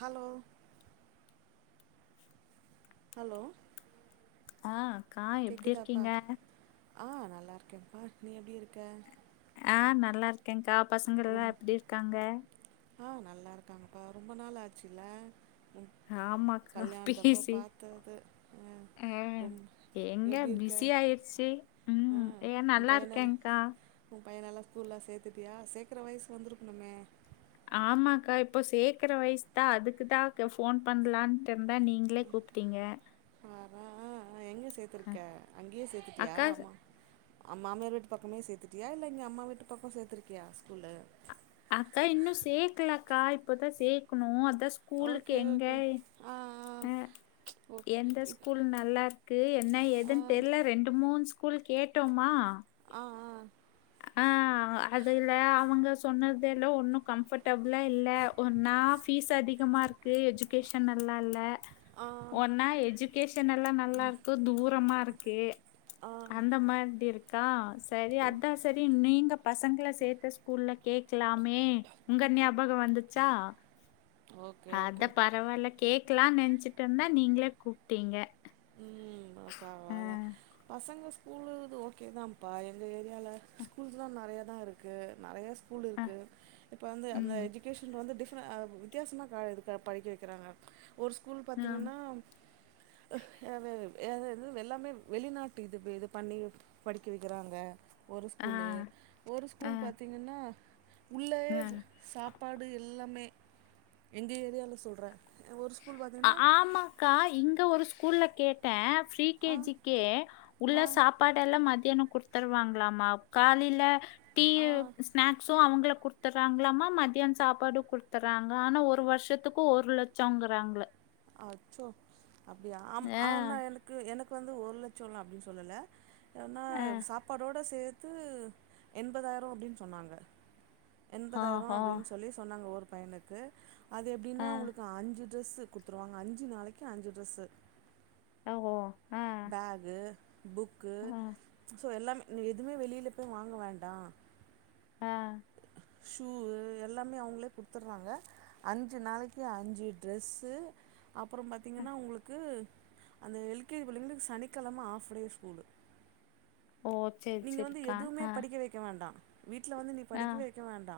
Hello hello ஆ அக்கா எப்படி கேக்குதாப்பா இருக்கீங்க ஆ நல்லா இருக்கேபா நீ எப்டி இருக்க ஆ நல்லா இருக்கேங்க்கா பசங்கள் எல்லா ரொம் எப்டி இருக்காங்க ஆ நல்லா இருக்காங்கப்பா ரொம்ப நாள் ஆச்சுல்ல ஆமாக்கா கல்யாணத்தப்ப பேசி பார்த்தது உம் ஆ, ரொம் எங்க பிஸி ஆயிரிச்சி உம் பையன உ பையனெல்லா ஸ்கூல்லா சேத்துட்டியா சேக்குர வயசு வந்திருக்கணுமே ஆமாக்கா இப்போ சேக்கற வயசு தா அதுக்குதா ஃபோன் பண்ணலான்ட்டு இருந்தே நீங்க லே கூப்டீங்க ஆ ஹா எங்க ஆ, சேத்திருக்க அங்கையே சேத்துட்டியா அக்கா அம்மா அம் மாமியார் வீட்டு பக்கமே சேத்துட்டியா இல்ல இங்க அம்மா வீட்டு பக்கம் சேர்த்திருக்கியா ஸ்கூல்ல அதா இன்னு சேக்கல அக்கா இப்பதா சேக்குணு அதா ஸ் ஓகே ஓகே ஆ ஆ த ஓ எந்த இப் ஸ்கூல் நல்லா இருக்கு என்ன ஆ ஏதுன்னு தெர்ல ரெண்டு மூன்ஸ் ஸ்கூல் கேட்டோமா ஆ ஆ ஆ அதுல அவங்க சொன்னதேலோ ஒன்னு கம்ஃபர்ட் டப்ல இல்ல ஒன்னா பீஸ் அதிகமா இருக்கு எஜுகேஷன் நல்லா இல்ல ஆ ஆ ஒன்னா எஜு கேஷன் எல்லா நல்லா இருக்கு தூரமா இருக்கு ஆ அந்த மாதிரி இருக்கா சரி அதா சரி நீங்க பசங்கள சேர்த்த ஸ்கூலில கேக்கலாமே உங்க ஞாபகோ வந்துச்சா ஓகே அத ஓகே பரவாயில்ல கேக்கலான்னு நெச்சுட்டு இருந்தா நீங்ளே கூப்பிட்டீங்க உம் ஆ பரவாயல பசங்க ஸ்கூலுது ஓகே தான்ப்பா எங்க ஏரியால ஸ்கூல்ஸ்லா நறைய தா இருக்கு நறையா ஸ்கூல் ஆ இருக்கு இப்ப வந்து அந்த ம் எஜுகேஷன் வந்து டிஃப் துற்ன அவ் வித்தியாசமா கா இது படிக்க வைக்கிறாங்க ஒரு ஸ்கூல் ஆ பாத்திங்கன்னா அ வ வே வ் எல்லாமே வ் வெளிநாட்டு இது வே இது பண்ணி படிக்க வைக்கிறாங்க ஒரு ஆ ஸ்கூலு ஒரு ஆ ஸ்கூல் பாத்தீங்கன்னா ஆ உள்ளேயேஃப் சாப்பாடு எல்லாமே எங்க ஏரியால சொல்ற அ ஒரு ஸ்பூல் வ ஆ ஆமாக்கா இங்க ஒரு ஸ்கூல்ல கேட்ட ஃப்ரீ ஆ, கேஜிக்கே வ, உள்ள சபாடு எல்லா மத்யனோ குடுத் தருவாங்களாமா காலில டீ ஆ ஸ்நாக்ஸ் சோ அவங்கள குடுத்துறாங்களாமா மத்தியான சாப்பாடு குடுத்துறாங்க ஆனா ஒரு வருஷத்துக்கு ஒரு லட்சங்கிறாங்கள அச்சோ அப்டியா ஆம் ஆ ஆனா எனக்கு எனக்கு வந்து ஒரு லட்சலா அப்டின்னு சொல்லல எனா ஆ சாப்பாடோடு சேர்த்து எண்பதாயிரோ அப்டின்னு சொன்னாங்க எண்பதாயிரோ ஆஹோ அப்டின்னு சொல்லி சொன்னாங்க ஒரு பையனுக்கு அது எப்டின்னா ஆ உங்களுக்கு அஞ்சி ட்ரெஸ்ஸு கடுத்துருவாங்க அஞ்சி நாளைக்கு அஞ்சி ட்ரெஸ்ஸு ஆ ஒ போ ஆ பக்கு புக்கு சோ எல்லாமே எதுவுமே வெளியில பேய் வாங்க வேண்டா ஆ ஷூவு எல்லாமே அவங்களே குடுத்துடுறாங்க அஞ்சி நாளைக்கு அஞ்சி ட்ரெஸ்ஸு அப்ரோ ஆ. பாத்திங்கன்னா உங்களுக்கு அந்த எல்கேஜி பிள்ளைங்களுக்கு சனிக்கிழம ஹஃப் டே ஸ்கூலு ஓத் நீங்க வந்து எதுவுமே படிக்க வைக்க வேண்டா வீட்டல வந்து நீ ஆ படிக்கவே வைக்க வேண்டா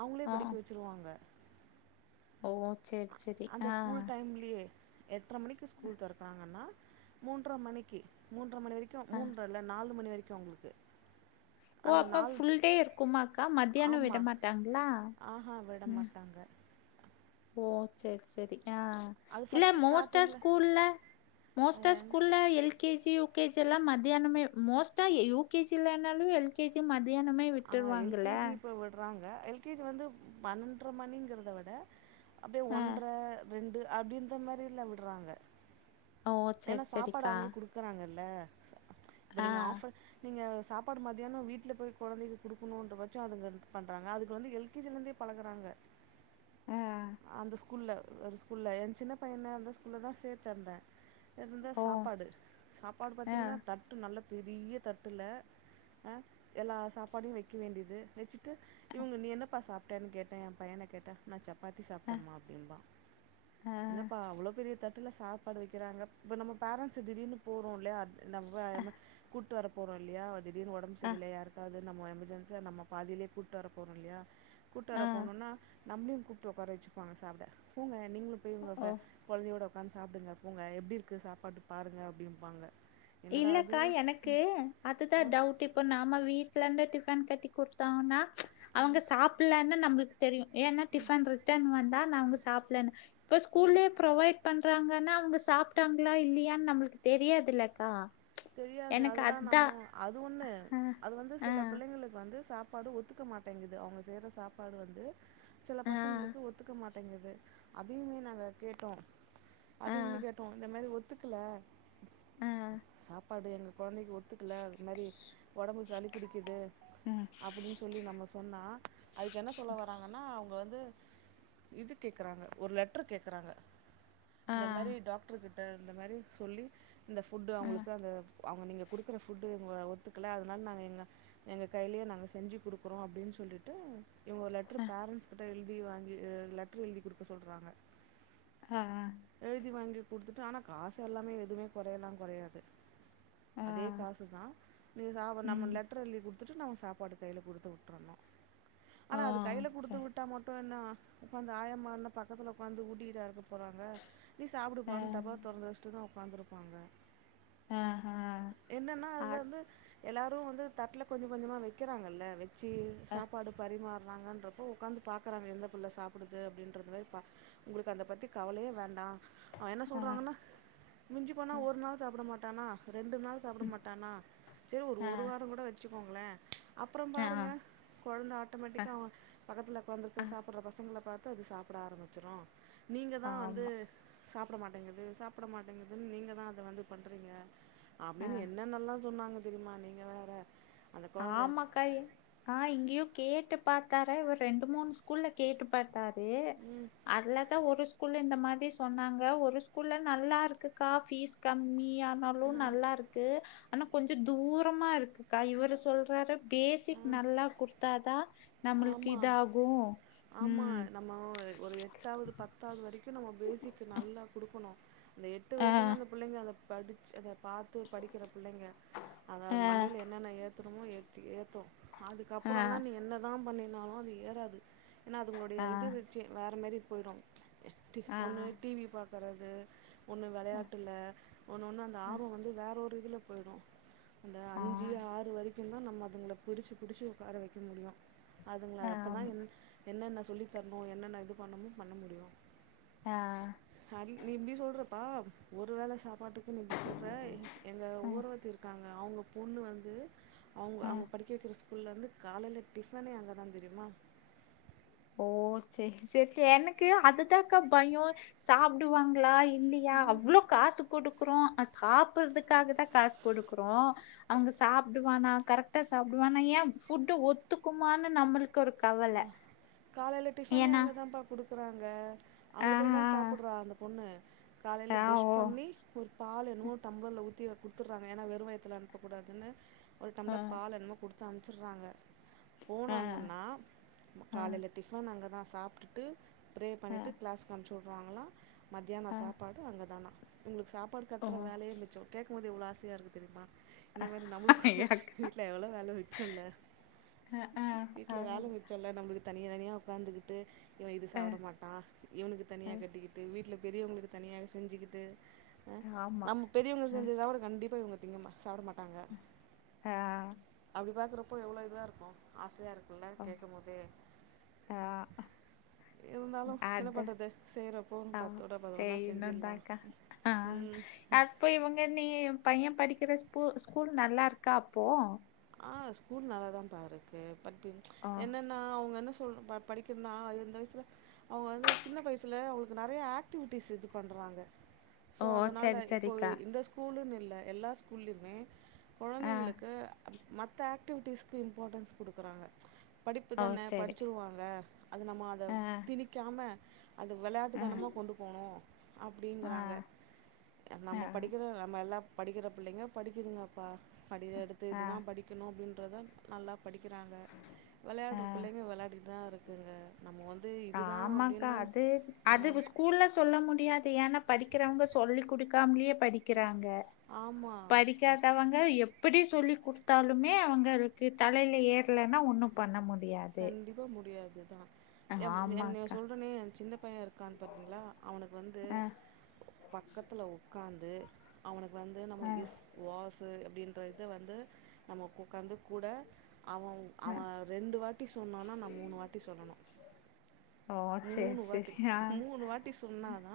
அவுங்களே ஓ படிக்க வச்சுருவாங்க ஓ சரி சரி ஆ அந்த ஸ்கூல் டைம்லியே எட்டரை மணிக்கு ஸ்கூல் தரக்குறாங்கன்னா மூன்றர மணிக்கி மூன்ற மணி வரைக்கு ஆ மூன்ற இல்ல நாலு மணி வரைக்கு அவங்களுக்கு ஓ அந்த அப்போ நாலு ஃபுல் டே இருக்குமா அக்கா மத்தியானோ விட மாட்டாங்களா ஆஹ விட மாட்டாங்க ஓ சேரி சேரி ஆ அது இல்ல ஃபஸ்ட்டு மோஸ்ட்ட அ ஸ்டார்டிங்கில் ஸூகூல்ல மோஸ்ட்ட அ ஸூகூல்ல L K G U K G எல்லா மத்தியானமே மோஸ்டா யூ கே ஜி இல்லனாலு எல் கே ஜி மத்தியானமே விட்டுருவாங்கள விட்டுராங்க எல் கே ஜி வந்து பன்னன்ற மணிங்றத விட அப்டியே ஆ ஒன்றர ரெண்டு அப்டிந்த மாரில்ல விட்றாங்க ஓ ஏன்னா சரி சாப்பாடு சரிக்கா அவுங்ளே குடுக்குறாங்கல்ல இப்ப ஆ நீங்க ஆஃபர் நீங்க சாப்பாடு மத்தியானோ வீட்ல போய் கொழந்தைக்கு குடுக்கணுன்ற பட்சோ அதுங்களுக்கு பண்றாங்க அதுக்கு வந்து எல் கே ஜி லேந்தே பழகுறாங்க ஆ அந்த ஸ்கூல்ல ஒரு ஸ்கூல்ல ஏ சின்ன பையன அந்த ஸ்கூல்ல தா சேத்திருந்தே எந்தா ஓ சாப்பாடு சாப்பாடு ஆ பாத்திங்கன்னா தட் டு நல்ல பெரிய தட்டுல அ எல்லா சாப்பாடியு வெய்க்க வேண்டியது வெச்சிட் டாடு இவுங்க நீ என்னப்பா சாப்ட்டனு கேட்டா ஏ பையன கேட்டா நா சப் பாத்தி ஆ சாப்ட்டம்மா அப்டின்றா ஆ என்னப்பா அவ்ளோ பெரிய தட்ல சாப்பாடு வக்கிறாங்க இப்போ நம்ப பேரன்ட்ஸ் திடீர்னு போறோ இல்லய ஆ நம்ப கூட்டு வர போறோ இல்லியா திடீர்னு ஒடம்பு சரியில்ல யாருக்காது நம்ப எமர்ஜென்ஸியா நம்ப பாதியிலே கூட்டு வர போறோ இல்லியா கூட்டுவர ஆ ஆ போணோனா நம்ளையு கூப்ட்டு ஒக்கார வச்சுப்பாங்க சாப்ட போங்க நீங்ளு போய் உங்க ஓ கொழந்தையோட ஒக்காந்து சாப்டுங்க போங்க எப்டி இருக்கு சாப்பாடு பாருங்க அப்டிம்பாங்க இல்லக்கா எனக்கு அதுதா ஆ டவுட் இப் இப்ப நாம வீட்லந்து டிஃபன் கட்டி குடுத்தோனா அவங்க சாப்புட்லனு நம்ளுக்கு தெரியு ஏனா டிஃபன் ரிட்டர்ன் வந்தா அவுங்க சாப்பலனு இப்ப ஸ்கூல்லயே ப்ரொவைட் பண்றாங்கன்னா அவுங்க சாப்ட்டாங்ளா இல்லயான்னு நம்ளுக்கு தெரியாது இல்லக்கா தெரியாது எனக்கு அததுதா நம்ப அதான் அது ஒண்ணு ஆ அது வந்து ஆ சில பிள்ளைங்களுக்கு வந்து சாப்பாடு ஒத் துக்க மாட்டேங்குது அவுங்க செய்ற சாப்பாடு வந்து சில ஆ பசங்களுக்கு ஒத்துக்க மாட் டேங்குது அதையுமே நாங்க கேட்டோ ஆ அதையுமே கேட்டோ இந்த மாரி ஒத்துக்கல அ சாப்பாடு எங்க கொழந்தைக்கு ஒத்துக்ல இந்த மாரி ஒடம்பு சளி பூடிக்குது அப்டின்னு சொ ல்லி நம்ப சொன்னா அதுக்கு என்ன சொல்ல வராங்கன்னா அவுங்க வந்து இது கேக்குறாங்க ஒரு லெட்ரு கேக்றாங்க ஆ இந்த மாரி டாக்ட்ரு கிட்ட இந்த மாரி சொல்லி இந்த ஃபுட்டு அவுங்களுக்கு அந்த அவுங்க நீங்க குடுக்குற ஃபுட்டு ஒத்துக்ல அதனால நாங்க எங்க எங்க கையிலயே நாங்க செஞ்சு குடுக்குறோ அப்டின்னு சொல்லிட்டு இவுங்க ஒரு லெட்ரு பேரன்ட்ஸ் கிட்ட எழுதி வாங்கி லெட்ரு எழுதி குடுக்க சொல்றாங்க அ அ எழுதி வாங்கி குடுத்துட்டு ஆனா காசு எல்லாமே எதுமே கொறையலா கொறையாது ஆ அதே காசு தா நீ சாப் நம்ம ம் லெட்ரு எழுதி குடு த்துட்டு நா ஒ சாப்பாட்ட கையில குடுத்து வுட்ரனு ஓ ஆனா அது கைல குடுத்து சரி வுட் ட்டா மட்டு என்ன ஒக்காந்து ஆயாமா என்ன பக்கத்துல ஒக்காந்து ஊட்டிகிட்டா இருக்க போறாங்க நீ ஆ சாப்டுப்பானு டப்பாவ தொறந்து வச்சுட்டுதா ஒக்காந்ருப்பாங்க அ ஹ என்னன்னா அதுல வந்து எல்லாரு வந்து தட்ல கொஞ்ச கொஞ்சமா வெக்கறாங்கல்ல வெக் ச்சி ஆ சாப்பாடு பரிமாற்றாங்கன்றப்போ ப்போ ஒக்காந்து பாக்றாங்க எந்த புள்ள சாப்டுது அப்டின்றது மாரி பா ஒங்களுக்கு அத பத்தி கவலயே வேண்டா அவெ என்ன ஆ சொல்றாங்கன்னா மிஞ்சி போனா ஒரு நாள் சாப்ட மாட்டானா ரெண்டு நாள் சாப்ட மாட்டானா செரி ஒரு ஆ ஒரு வாரங்கூட வச்சுக்கோங்களே அப்றோ ஆ பாருங்க கொழந்த அ ஆட்டோமேட்டிக்கா அவெ பக்கத்துல ஒக்காந்துருக்க அ சாப்பட்ற பசங்கள பாத்து அது சாப்ட ஆரம்பிச்சிரு நீங்க தா வந்து ஆமா. சாப்ட மாட்டேங்குது சாப்ட மாட்டேங்குதுன்னு நீங்க தா அத வந்து பண் றிங்க அ அப்டின்னு என்னென்னலா சொன்னாங்க தெரியுமா நீங்க வேற அந்த கொழந்த ஆமாக்காய் ஆ இங்கயு கேட்டு பாத்தாரு இவுரு ரெண்டு மூணு ஸ்கூல்ல கேட்டு பாத்தாரு அதுலதா ஒரு ஸ்கூல்ல இந்த மாதிரி சொன்னாங்க ஒரு ஸ்கூல்ல நல்லா இருக்குக்கா ஃபீஸ் கம்மி யானாலு நல்லா இருக்கு ஆனா கொஞ்சோ தூரமா இருக்குக்கா இவுரு சொல்றாரு பேசிக் நல்லா குடுத்தாதா நம்ளுக்கு இதாகு ம் மோய் ஒரு எட்டாவது பத்தாவது வரைக்கும் நம்ம பேசிக் நல்லா குடுக்கணு இந்த எட்டு ஆ வரைக்குதா அந்த புள்ளைங்க அத படிச்சி அத பாத் த்து படிக்கிற புள்ளைங்க அத ஆ மண்டையில என்னென்ன ஏத்தணுமோ ஏத்தி ஏத்து ஆ அதுக்கப்றோலா நீ என்னதா பண்ணினாலு அது ஏறது ஏனா அதுங்களுடைய ஆ இது வேற மாரி போயிடும் ஆ ஒண்ணு டி வி பாக்கறது ஒன்னு வெளையாட்டுல ஒன்னு ஒன்னு அந்த ஆ ஆர்வம் வந்து வேற ஒரு இதுல போயிடும் அந்த ஆ அஞ்சு ஆறு வரிக்கும் தா நம்ம அதுங்கள பிடிச்சு பிடிச்சு உக்கார வெக்க முடியு அதுங்கள அப்பதா ஆம் என் என்னென்ன சொல்லித்தரணும் என்னென்ன இது பண்ணனும் பண்ண முடியும் ஆ சரி நீ இப்டி சொல்றப்பா ஒரு வேள சாப்பாட்டுக்கு நீ இப்டி சொல்ற எங்க அ ஓரகத்தி இருக்காங்க அவங்க பொண்ணு வந்து அவங்க ஆ அவங்க படிக்க வெக்கிற ஸ்கூல்ல வந்து காலைல டிஃபனே அங்க தா தெரியுமா ஓ சேரி சேரி எனக்கு அதுதாக்கா பயோ சாப்டுவாங்களா இல்லையா அவ்ளோ காசு குடுக்குறோ சாப்பறதுக்காக தா காஸ் குடுக்குறோ அங்க சாப்டுவானா கரெக்டா சாப்டுவானா ஏன் ஃபுட்டு ஒத்துக்குமானு நம்மளுக்கு ஒரு கவல காலைல டிஃபனே அங்கதாம்ப்பா குடுக்குறாங்க அங்க போய் தா ஆஹ் சாப்பிட்றா அந்த பொண்ணு காலைல ஆஹ் ப்ரஷ் ஓ பண்ணி ஒரு பால் என்னவோ டம்ளர்ல ஊத்தி குடுத்தர்றாங்க ஏன்னா வெரு வயத்துல அனுப்ப கூடாதுன்னு ஒரு டம்ளர் ஆஹ் பால் என்னமோ குடுத்து அனுச்சர்றாங்க ஆஹ் போனாங்கன்னா ஆஹ் காலைல டிஃபன் அங்கதா சாப்ட்டுட்டு ப்ரே பண்ணிட்டு ஆஹ் கிளாஸ்க்கு அனுப்சூட்றாங்களா மத்யான ஆஹ் சாப்பாடு அங்கதானா உங்களுக்கு சாப்பாடு ஓ கட்டுற வேலையே மிச்சோம் கே கேக்கும்போது எவ்ளோ ஆசையா இருக்கு தெரியுமா இந்த மாரி நம்மளுக்கும் ஐயா, அக்கா. வீட்ல எவ்ள வேல மிச்சோ இல்ல ஆஹ் ஆஹ் வீட்ல ஆஹ் வேல மி ச்ச இல்ல நம்மளு தனியா தனியா உக்காந்துக்கிட்டு இவன் இது சாப்பிட ஆஹ் மாட்டா இவனுக்கு தனியா கட்டிக்கிட்டு வீட்ல பெரியவங்களுக்கு தனியா செஞ்சுகிட்டு ஆ ஆஹ் ஆமா நம்ம பெரியவங்க ஆஹ் செஞ்சத கண்டிப்பா இவங்க திங்கமா சாப்பிட மாட்டாங்க ஆஹ் அப்படி பாக்கறப்போ எவ்வளோ இதா இருக்கும் ஆசையா இருக்குல்ல கேக்கும் போதே ஆ இருந்தாலும் என்ன பண்றது செய்யறப்போ ஆ பத்தோட சரி பதனொன்னா செஞ்சிட்லா இன்னொந்தாக்கா. ஆ ம் அப்போ இவங்க நீ பையே படிக்கிற ஸ்கூ ஸ்கூல் நல்லா இருக்கா அப்போ ஆ ஸ்கூல் நல்லா தாம்ப்பா இருக்கு பட்டு ஓ என்ன ன்னா அவங்க என்ன சொல் படிக்கனுன்னா இந்த வயசுல அவங்க வந்து சின்ன வயசில அவங்களுக்கு நெறைய ஆக்டிவிட்டிஸ் இது பண்ணுறாங்க ஸோ ஓ அதனால சரி இப்போ சரிக்கா. இந்த ஸ்கூலுன்னு இல்ல எல்லா ஸ்கூல்லயுமே ஆ கொழந்தைங்களுக்கு மத்த ஆக்டிவிட்டீஸ்க்கு இம்பாட்டன்ஸ் குடுக்குறாங்க படிப்பு ஓ தான சரி. படிச்சிருவாங்க அத நம்ம அத ஆ திணிக்காம அத வெளாட்டு ஆ தனமாக கொண்டு போணு ஆ அப்டிங்கிறாங்க அ ஆ நம்ம படிக்கிற நம்ம எல்லா படிக்கிற பிள்ளைங்க படிக்குதுங்கப்பா படிய எடுத்து ஆ இதுதா படி க்கணு அப்டின்றத நல்லா படிக்கிறாங்க ஆ வெளயாடுற பிள்ளைங்க வெளயாடிட் தா இருக்குதுங்க நம்ம வந்து இதுதா அப்டினு அ கூல்ல சொல்ல முடியாது ஏனா படிக்கிறவுங்க சொல்லிக் குடுக்காமலேயே படி க்கிறாங்க ஆமா படிக் கேட்ட அவங்க எப்டி சொல்லி குட்த்தாலுமே அவுங்களுக்கு தலைல ஏறலன்னா ஒண்ணு பண்ண முடியாது போ முடியாதுதா எம் என் ஆமாக்கா. சொல்றனே என் சின்ன பையே இருக்கான் பாத்தீங்களா அவனுக்கு வந்து ஆ பக்கத்தில உக்காந்து அவனுக்கு வந்து நம்ம ஆ இஸ் வாசு அப்டின்ற இத வந்து நம்ம கு உக்காந்து கூட அவவு ஆ அவ ரெண்டு வாட்டி சொன்னான்னா நா மூணு வாட்டி சொல்லணு ஓ சேரி மூணு வாட்டி சேரி ஆ மூணு வாட்டி சொன்னாதா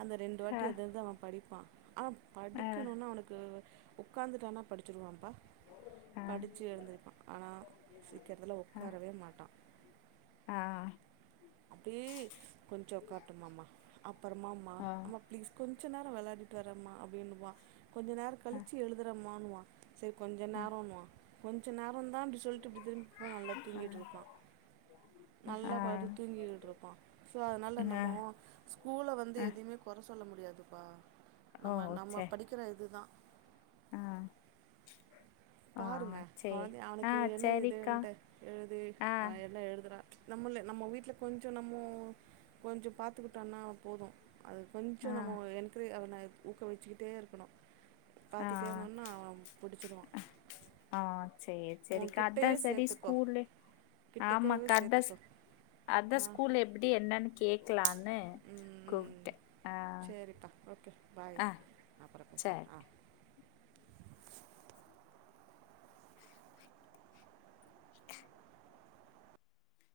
அந்த ரெண்டு ஆ வாட்டி அது அது அவ படிப்பா அவ ஆ படிக்கணுன்னா அவனுக்கு உக்காந்துட்டானா படிச்சிடுவாப்பா ஆ படிச்சு எழுந்திருப்பா ஆனா சீக்கிரத்ல உட்காரவே மாட்டா ஆ அப்டியே கொஞ்சோ ஒக்கார்ட்டும்மமா அப்பறமமா ஓ அம்பம் ப்ளீஸ் கொஞ்ச நேர வெளாயாடிட்டு வரேம்மா அப்டின்னுவா கொஞ்ச நேர ஆ கழிச்சு எழுதுறேமான்னுவா சேரி கொஞ்ச ஆ நேரண்ணுவா கொஞ்ச நேர தா அப்டி சொல்லிட்டு இப்டி திரும் ப நல்லா தூங்கிட்ருப்பா ஆ நல்லா ஆ படு தூங்கிட்ருப்பா சோ அதனால ஆ நம்மோ ஸ்கூல வந்து ஆ எதயுமே கொற சொல்ல முடியாதுப்பா ஓ நம்ம நம்ம சே படிக்கிற இதுதா ஆ ஆ பாருங்க சே கொழந்தைய ஆ அவனுக்கு என்ன சரிக்கா இதுன்ட்டு எழுதி ஆ அவ என்ன எழுதுறா நம்மல்லு நம்ம வீட்ல கொஞ்சோ நம்மோ கொஞ்ச பாத்துக்கிட்டோனா போது அது கொஞ்சோ ஆ நம்மோ என்க்ரே அவன ஊக்குவிச்சுக்கிட்டே இருக்கணு ஆ பாத்துட்டேர்ந்தோனா அவ புடிச்சிருவா ஆ சேரி சேரிக்க அதா உன்கிட்டயே செரி சேத்துக்கோ ஸ்கூல்லு கிட்டக்கவே ஆமாக்கா அதா ஸ் சேத்துக்கோ அதா ஆ ஸ்கூலு எப்டி என்னன்னு கேட்கலானு கூப்ட்டே அ சேரிக்கா ஓகே பாய் நா அப்பற சேரி பேசுறே ஆ